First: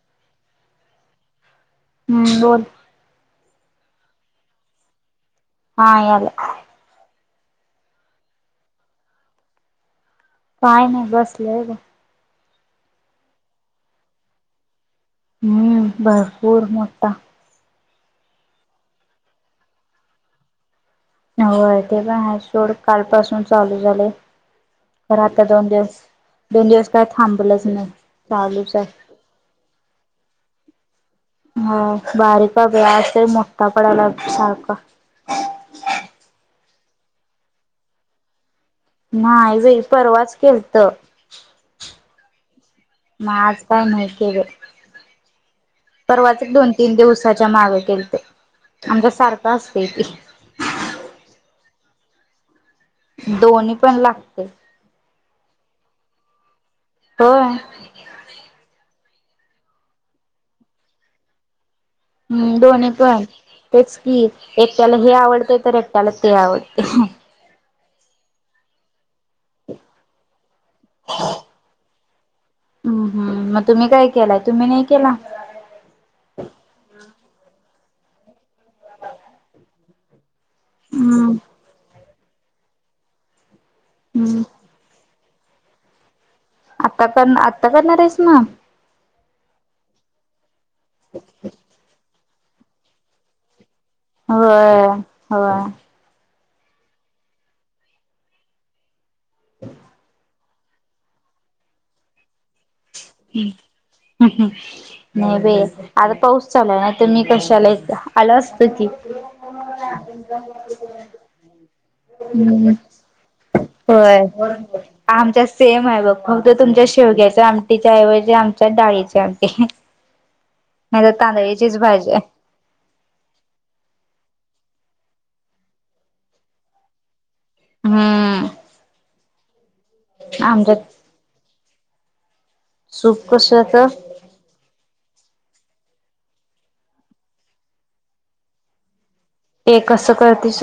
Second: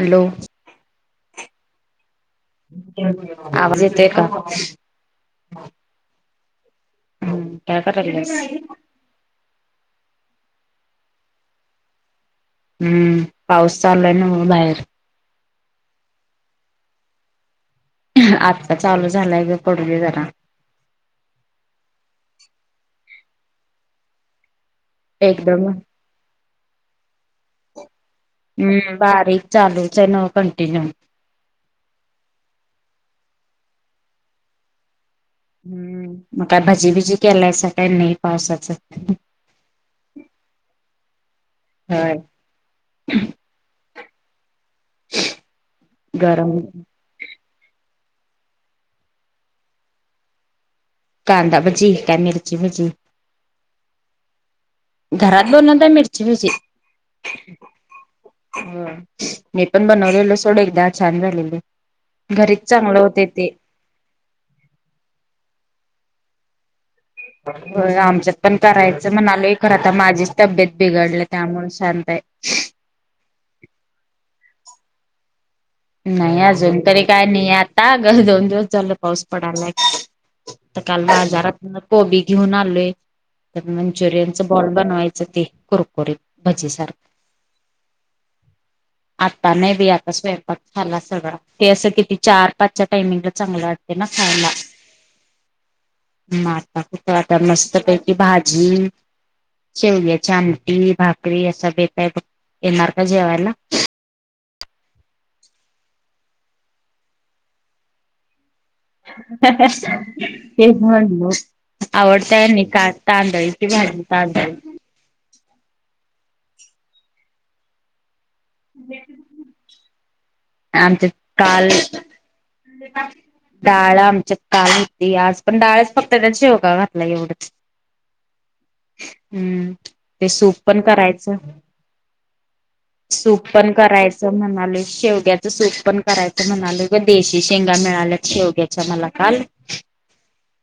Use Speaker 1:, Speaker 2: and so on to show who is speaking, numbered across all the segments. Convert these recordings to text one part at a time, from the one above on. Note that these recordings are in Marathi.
Speaker 1: हॅलो.
Speaker 2: हम्म बोल.
Speaker 1: आब जेते का.
Speaker 2: हा याला.
Speaker 1: हम्म काळकत.
Speaker 2: काय नाही बस लय ग.
Speaker 1: हम्म पाऊस चाललाय ना म्हणून बाहेर
Speaker 2: हम्म भरपूर मोठा
Speaker 1: आत्ता चालू झालाय ग पडली जरा.
Speaker 2: हो ते पण आहे सोड कालपासून चालू झाले. आता दोन दिवस दोन दिवस का
Speaker 1: हम्म बारीक चालूच आहे ना ओ कंटिन्यू
Speaker 2: हा बारीक व अस मोठा पडायला सारख
Speaker 1: हम्म म काय भजी भिजी केलाय स काही नाही पावसाचं
Speaker 2: नाही वई परवाच केलत. माज काय नाहीती र
Speaker 1: [unintelligible]
Speaker 2: परवाच एक दोन तीन दिवसाच्या माग केल आमचा सारखा असतय ते.
Speaker 1: कांदा भजी काय मिरची भजी
Speaker 2: दोन्ही पण लागते.
Speaker 1: घरात बोनता मिरची मिरची
Speaker 2: होय
Speaker 1: मी पण बनवलेलं सोडं एकदा छान झालेले.
Speaker 2: हम्म दोन पण तेच की एक्याला हे आवडतय तर कलते आवत.
Speaker 1: हो आमच्यात पण करायचं म्हणालो हे खर आता माझीच तब्येत बिघडल त्यामुळे शांत ये.
Speaker 2: हम्म हम्म मग तुम्ही काय केलाय तुम्ही नाही केला.
Speaker 1: नाही अजून तरी काय नाही आता दोन दिवस झालं पाऊस पडायला ये. तर काल
Speaker 2: हम्म
Speaker 1: आजारात कोबी घेऊन आलोय त्या मंचुरियनच
Speaker 2: हम्म.
Speaker 1: बॉल बनवायचं ते कुरकुरीत भजी सारखं
Speaker 2: रेशमा
Speaker 1: आत्ता नाही बी आता स्वयंपाक झाला सगळं ते असं किती चार पाचच्या टाइमिंगला चांगलं वाट
Speaker 2: होय हो
Speaker 1: म आता कुठं आता मस्तपैकी भाजी शेवयाचे आम ी भाकरी अस बेतय
Speaker 2: [unintelligible] नहीं आता पाऊस चालाय ना तर मी कशाला इथं आलो हो की. हम्म होय आमच्यात सेम आहे बघ. फक्त तुमच्या शेवग्याच्या आमटीच्या ऐवजी आमच्या डाळीची आमटी. नाही तर
Speaker 1: आमच्यात काल
Speaker 2: तांदळीचीच भाजी आहे
Speaker 1: [unintelligible] काल आमच काल होती आज पण डाळच फक्त त्यात शेवगा घातल्या एवढं.
Speaker 2: हम्म
Speaker 1: हम्म ते सूप पण
Speaker 2: आमच्यात
Speaker 1: करायचं. सूप पण करायचं म्हणाले शेवटी याच सूप पण करायच म्हणालो पण देशी शेंगा मिळाल्या शेवग्याच्या मला काल.
Speaker 2: ते कसं करतीस?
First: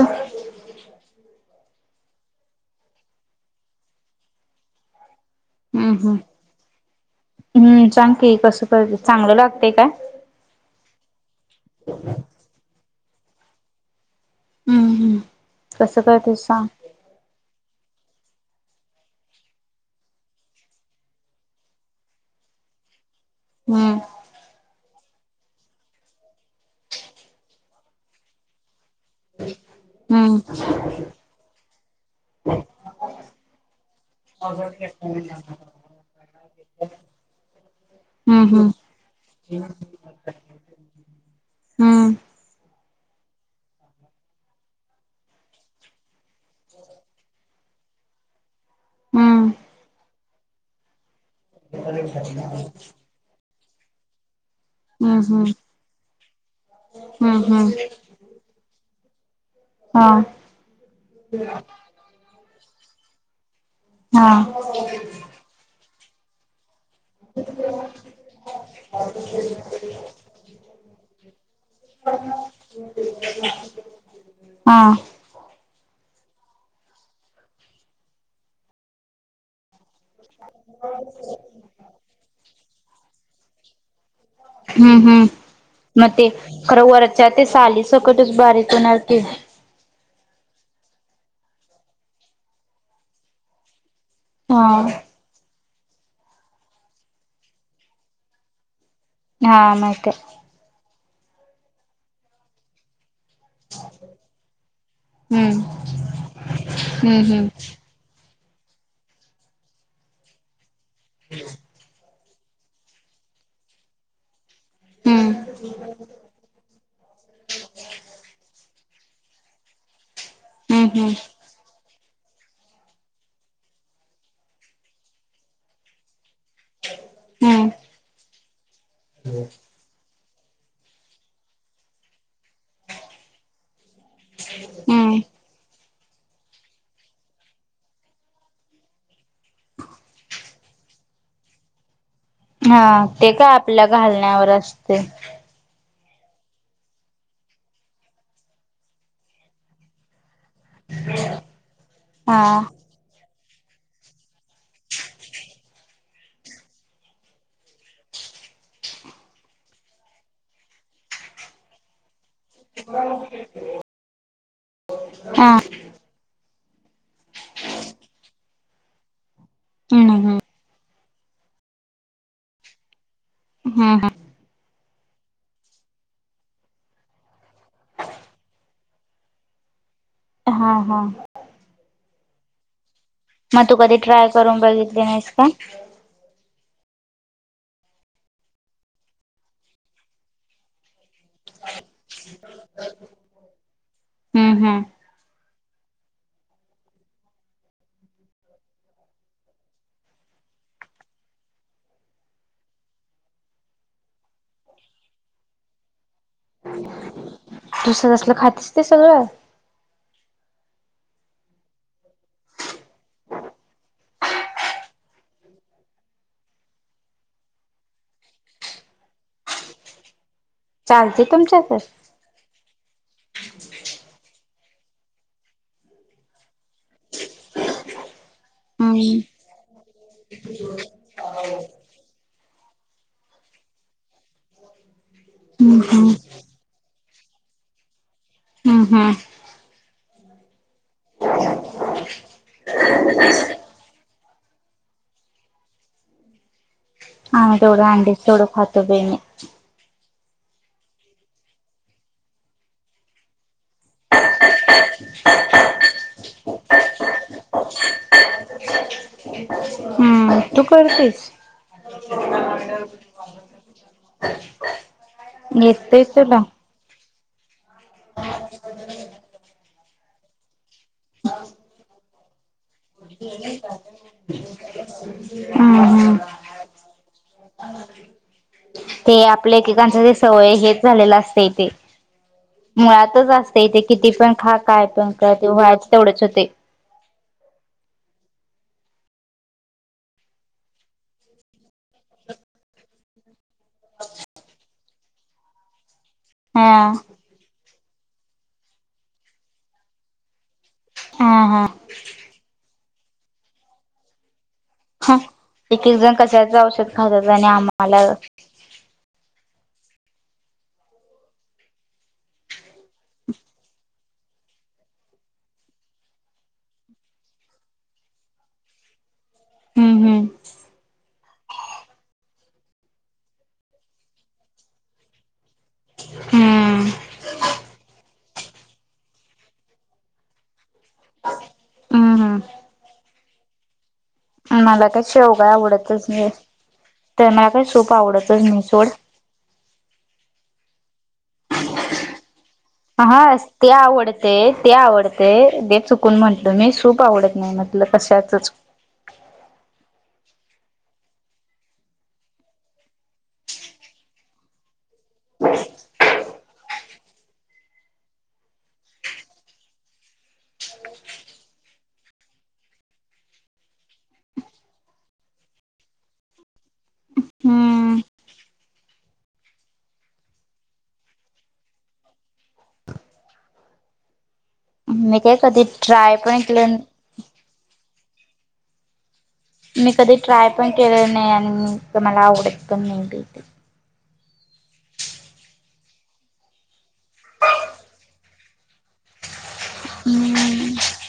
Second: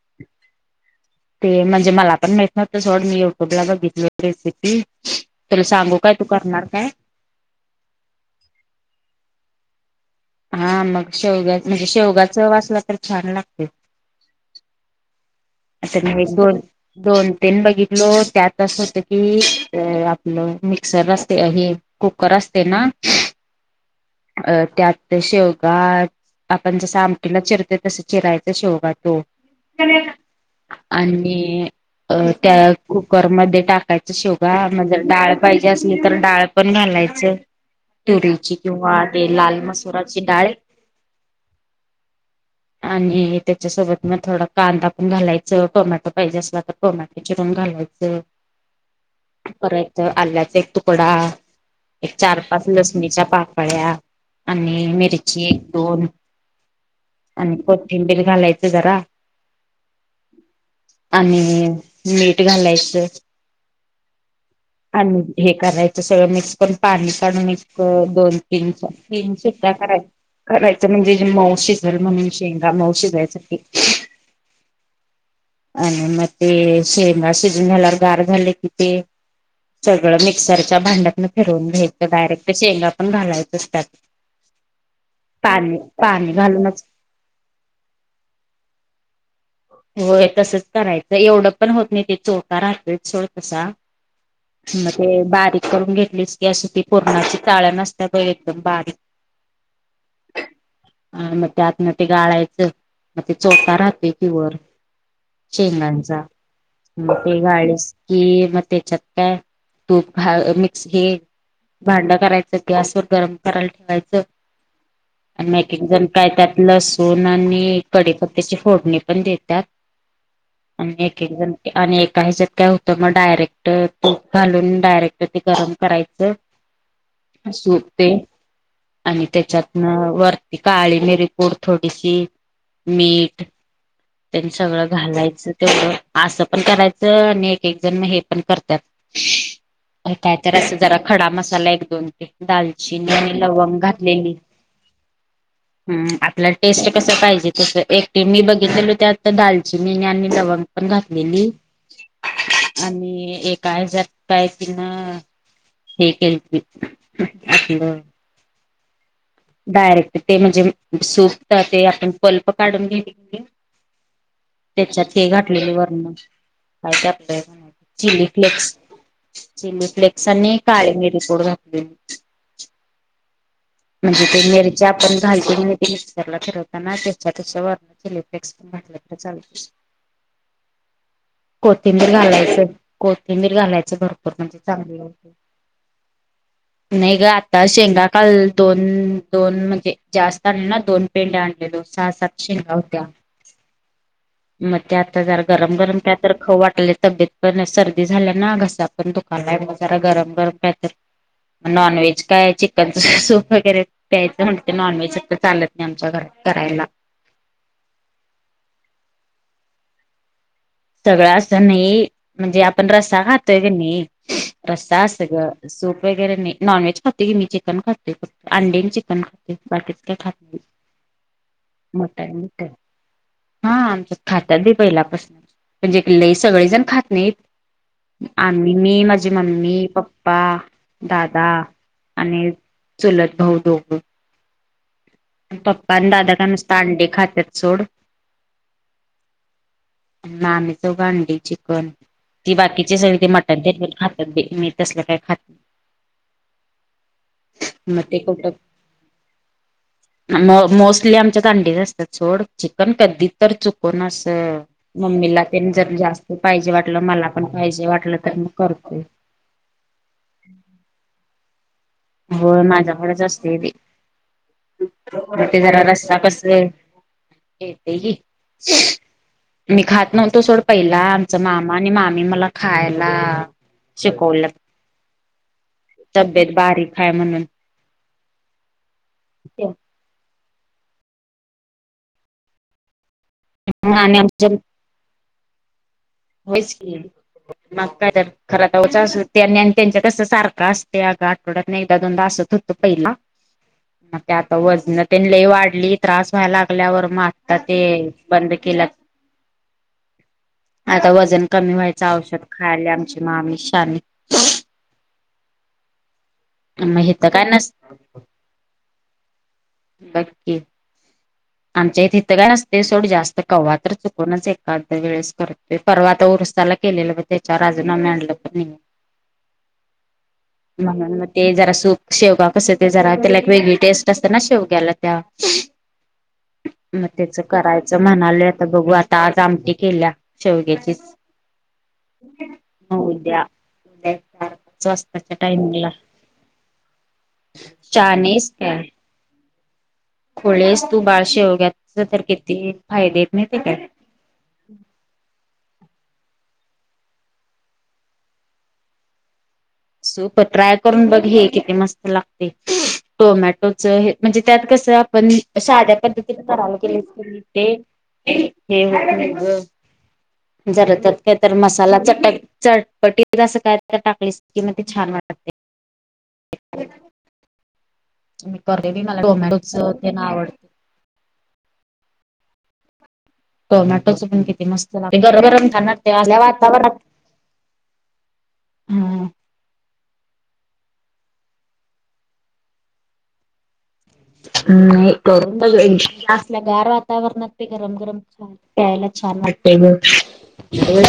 Speaker 1: ते म्हणजे मला पण माहित नव्हतं सोड मी युट्यूबला बघितल रेसिपी
Speaker 2: हम्म्म हम सांग की कसं करती चांगलं लागतय काय?
Speaker 1: हा मग शेवगा मजी शेवगा चव असला तर चव छान लागती.
Speaker 2: हम्म, हम्म. कसं
Speaker 1: [unintelligible]
Speaker 2: करतेस
Speaker 1: दोन,
Speaker 2: सांग?
Speaker 1: दोन बघितल त्यात असं होतं की आपलं मिक्सर असतय हे कुकर अस ते, ना
Speaker 2: हम्म
Speaker 1: अ शेवगा आपण जसं आमटीला चिरतोय तसं चिरायचं शेवगा [unintelligible]
Speaker 2: हम्म
Speaker 1: आणी अ त्या कुकरमध्ये टाकायचं शेवगा म्हणजे डाळ पाहिजे असली तर डाळ पण घाल
Speaker 2: हम्म
Speaker 1: तुरीची
Speaker 2: हम्म
Speaker 1: किंवा ते लाल मसुराची डाळ
Speaker 2: हम्म.
Speaker 1: आणि त्याच्यासोबत मग थोडा कांदा पण घालायचं टोमॅटो पाहिजे असला तर टोमॅटे चिरून घालायचं
Speaker 2: हम्म
Speaker 1: परत आल्या एक तुकडा, एक चार पाच लसणीच्या पाकळ्या. आणि
Speaker 2: हम्म हम्म
Speaker 1: मिरची
Speaker 2: हम्म.
Speaker 1: एक दोन,
Speaker 2: हम्म
Speaker 1: आणि
Speaker 2: हम्म
Speaker 1: कोथिंबीर घालायचं जरा
Speaker 2: हा
Speaker 1: आणि मीठ घालायचं.
Speaker 2: [unintelligible]
Speaker 1: आणि हे करायचं सगळं मिक्स पण पाणी काढून इतकं एक, दोन, तीन, तीन शिट्ट्या कराय करायचं म्हणजे जे मऊ शिजलं म्हणून शेंगा मऊ शिजायसाठी.
Speaker 2: हां
Speaker 1: आणि मग ते शेंगा शिजवून झाल्यावर गार झाल्या की ते सगळं मिक्सरच्या भांड्यातनं फिरवून घ्यायचं डायरेक्ट शेंगा पण घालायचं.
Speaker 2: हम्म हम्म. मग ते खरं वरच्या ते साली सकटच बारीक होणार की.
Speaker 1: होय तसंच करायचं एवढं पण होत नाही ते चोथा राहतोयच थोड तसा.
Speaker 2: हा.
Speaker 1: मग ते बारीक करून घेतलीस की अशी ती पुरणाची चाळण असतीया बघ ग एकदम बारीक
Speaker 2: हा माहितये.
Speaker 1: अ, मग त्यातन ते गाळायचं मग ते चोथा राहतूय [unintelligible]
Speaker 2: हम्म
Speaker 1: शेंगांचा मग
Speaker 2: हम्म
Speaker 1: ते
Speaker 2: हम्म
Speaker 1: गाळलीस की मग त्याच्यात काय तूप घा मिक्स हे भांड करायच गॅसवर गरम करायला ठेवायचं.
Speaker 2: हम्म
Speaker 1: अन मग एकेकजण काय त्यात लसूण आणि कडीपत्तेची फोडणी ण देतात
Speaker 2: हम्म
Speaker 1: आणि
Speaker 2: हम्म.
Speaker 1: एकेक जण [unintelligible] याच्यात काय होतं मग डायरेक्ट तूप घालून डायरेक्ट ते गरम करायचं..
Speaker 2: हम्म.
Speaker 1: सूप ते आणि त्याच्यातन काळी मेरी पूड थोडीशी मीठ सगळं
Speaker 2: हम्म
Speaker 1: घालायचं तेवढं त्यांनी असं पण करायचं आणि एक एक जण हे पण करतात कायत अस जरा खडा मसाला एक दोन
Speaker 2: हा
Speaker 1: दालचिनी
Speaker 2: ते
Speaker 1: आणि
Speaker 2: काय
Speaker 1: लवंग
Speaker 2: आपल्या
Speaker 1: घातलेली
Speaker 2: घालण्यावर असते.
Speaker 1: ह आपला टेस्ट कस पाहिजे तस एकट मी बघितलेलो त्या आता दालचिनी आणि लवंग घातलेली
Speaker 2: हा
Speaker 1: आणि एक काय जात काय तिन हे केल आपलं डायरेक्ट ते म्हणजे सूप ते आपण बल्प काढून घेले त्याच्यात हे
Speaker 2: हा
Speaker 1: घाातलेले वर्ण काय ते आपल्या चिली फ्लेक्स चिली
Speaker 2: हम्म
Speaker 1: फ्लेक्स
Speaker 2: हम्म
Speaker 1: आणि काळे मिर [unintelligible]
Speaker 2: हम्म
Speaker 1: म्हणजे तेंगरीच्या घालते मिक्सरला फिरवताना त्याच्या व चिलीफ्लेस पण घात तर चालत
Speaker 2: हा हा
Speaker 1: कोथिंबीर घालायची कोथिंबीर
Speaker 2: मग तू
Speaker 1: घालायच
Speaker 2: कधी ट्राय
Speaker 1: भरपूर म्हणजे
Speaker 2: करून
Speaker 1: चांगली.
Speaker 2: बघितली नाहीस का
Speaker 1: नाही ग आता शेंगाकाल दोन दोन म्हणजे जास्त आ ना दोन. पेंड आणलेलो सहा सात शेंगा होत्या
Speaker 2: हम्म
Speaker 1: मग
Speaker 2: हम्म
Speaker 1: त्या आता जरा गरम गरम काय तर खाऊ वाटले तब्येत पण सर्दी झाल्या ना घसा पण दुकाला जरा गरम गरम. तर नॉन व्हेज काय चिकनच सूप. वगैरे या्यायं म्हणते ते नॉन व्हेज तर चालत नाही आमच्या घरात.
Speaker 2: दुसरं असलं खातच ते सगळं.
Speaker 1: सगळं असं नाही म्हणजे आपण रसा खातोय की नाही. रस्सा असं ग सूप वगैरे नाही नॉन व्हेज खाते की मी चिकन खाते फक् अंडी चिकन खाते. बाकीचे खात
Speaker 2: चालते तुमच्या तर.
Speaker 1: हा आमच खाता पहिल्यापासून. म्हणजे क लई सगळेजण खात नाहीत. आम्हीही
Speaker 2: हम्म
Speaker 1: मी माझी
Speaker 2: हम्म
Speaker 1: मम्मी पप्पा दादा आणि. चुलत भाऊ दोघ. पप्पा आणि
Speaker 2: हम्म
Speaker 1: दादा काय नुसते अंडी खातात सोड.
Speaker 2: हम्म हम्
Speaker 1: [unintelligible] अंडी चिकन ती बाकीचे सगळी ते मटन खातात मी तसलं काही खात
Speaker 2: हम् आम्ही तेवढा अंड्याचा खातो ते नाही
Speaker 1: म मोस्टली आमच्या तांडीच असतात सोड चिकन कधी तर चुकून अस मम्मीला ते जर जास्त पाहिजे वाटलं मला पण पाहिजे वाटलं तर मग करतो
Speaker 2: हम्म तू करतेस
Speaker 1: हो माझ्याकडेच असते ते ते जरा
Speaker 2: येतय
Speaker 1: रस्ता
Speaker 2: तुला
Speaker 1: कस आहे ते ते मी खात नव्हतो सोड पहिला आमचा मामा आणि मामी मला खायला शिकवलं
Speaker 2: हम्म हम्म
Speaker 1: तब्येत बारीक आहे म्हणून
Speaker 2: ते आपल्या एकेकांच ते सवय हेच झालेला असते तेे मुळात असत इथे किती पण खा काय पण तेव्हा
Speaker 1: हाक मग काय जर खर जाच अस त्यांच्या कस सारखं असते अग आठवड्यात एकदा दोनदा असत होत पहिल ना म ते आता वजन ते लई वाढली त्रास व्हायला
Speaker 2: हा
Speaker 1: लागल्यावर म आता ते बंद केल्यात. आता वजन
Speaker 2: हा हा
Speaker 1: कमी व्हायचं औषध खायला आमची मामी शानी.
Speaker 2: हा एक एक जण कशाच औषध खात्यात आणि आम्हाला
Speaker 1: बक्की. आमच्या इथ इथं काय नसतय सोड जास्त कव्हा तर चुकूनच एखा्दया वेळेस करतोय परवा आता उर साला केलेलं ब त्याच्या वर आम्ही आणलं पण नाही.
Speaker 2: हम्म हम्म.
Speaker 1: म्हणून म ते जरा सूप शेवगा कस ते जरा त्याला एक वेगळी टेस्ट असते ना शेवग्याला त्या
Speaker 2: हम्म
Speaker 1: म त्याच करायचं म्हणाले आता बघू आता आज आमटी केल्या शेवग्याची चीच.
Speaker 2: हम्म हम्म
Speaker 1: उद्या चार
Speaker 2: मला
Speaker 1: पाच
Speaker 2: काय
Speaker 1: वाजताच्या
Speaker 2: शेवगा
Speaker 1: टाइमिंगला.
Speaker 2: आवडतच नाही. तर मला काही सूप
Speaker 1: शाणी या
Speaker 2: आवडतच
Speaker 1: हाईस
Speaker 2: नाही
Speaker 1: काय?
Speaker 2: सोड.
Speaker 1: खुळी आहिस तू बाळ शेवग्याच तर किती
Speaker 2: हा ते आवडतय ते आवडतय ते चुक चकून म्हंटल मी सूप आवडत नाही म्हटलं कशाचच.
Speaker 1: ट्राय करून बघ हे कि मस्त लागते टोमॅटोच म्हणजे त्यात कस पण साध्या पद्धती कराला गेलीस कणी ते हे होतय ग. जरा त्यात काय तर मसाला च चटपटीत आस काय तर टाकली की म ते छान वाटते.
Speaker 2: हम्म.
Speaker 1: मी करतोय बाई मला ते टोमॅटोच तेन आवडतय. टोमॅटोच पण किती मस्त लागतय,
Speaker 2: मी
Speaker 1: ते
Speaker 2: काय कधी
Speaker 1: गरम खाणार
Speaker 2: ट्राय
Speaker 1: असल्या
Speaker 2: पण केलं
Speaker 1: वातावरणात हम्म.
Speaker 2: मी कधी ट्राय पण केलं नाही आणि मला आवडत पण नाही ते.
Speaker 1: नाही करून बग आसल्या गार वातावरणात ते गरम गरम छान प्यायला छान वाटतय. ते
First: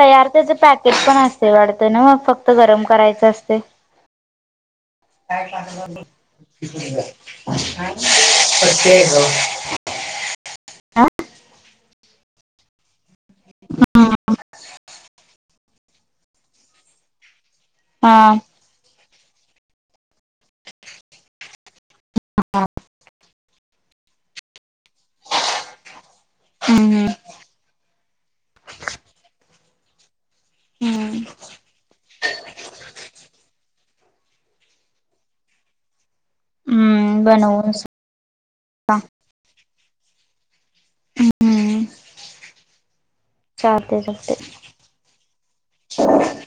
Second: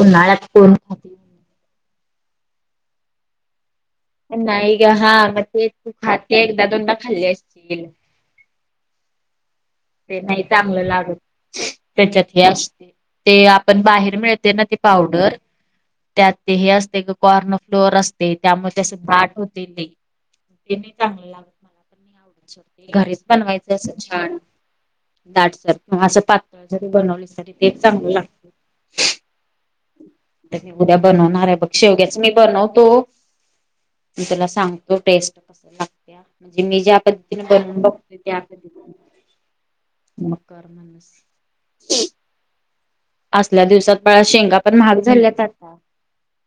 Speaker 1: उनाळ्यात कोन ख
Speaker 2: नव फक्त गरम करायचं असतय. [inaudible] [inaudible]
Speaker 1: ते नाही चांगलं लागत. त्याच्यात हे असतय. ते आपण बाहेर मिळते ना ते पावडर त्यात ते हे असतय ग कॉर्न फ्लोअर
Speaker 2: हा
Speaker 1: असतय त्यामूळ असे दाट होतय ते नाही ते नाही चांगलं लागत. घरीच बनवायचं असं छान दाटसर असं पातळ जरी
Speaker 2: हम्म
Speaker 1: बनवलीस तरी ते चांगलं लागतय. तर मी उद्या
Speaker 2: हम्म
Speaker 1: बनवणार आहे बघ शेवग्याच मी बनवतो मी तुला सांगतो टेस्ट कस लागत्या. की मी ज्या
Speaker 2: हम्म
Speaker 1: पद्धतीने
Speaker 2: बनवून
Speaker 1: बनून बघतोय त्या पद्धतीने [unintelligible]
Speaker 2: चालतय चलताय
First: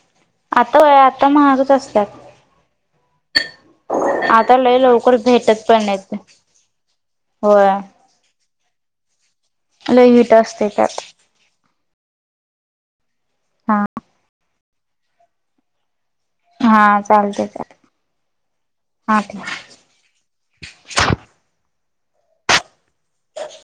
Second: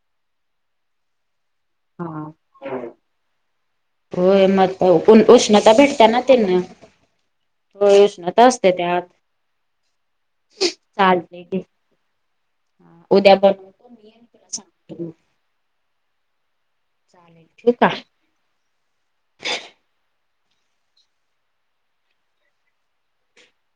Speaker 2: आता व आता महागच असत्यात.
Speaker 1: होय मग उष्णता भेटत्या
Speaker 2: नाहीत
Speaker 1: ना ते न होय उष्णता असते त्यात.
Speaker 2: लय हिट असते त्यात.
Speaker 1: ह उद्या ब म
Speaker 2: हा
Speaker 1: तुला सांग
Speaker 2: हा चालत चालतय हा ठेव. [inaudible] [inaudible]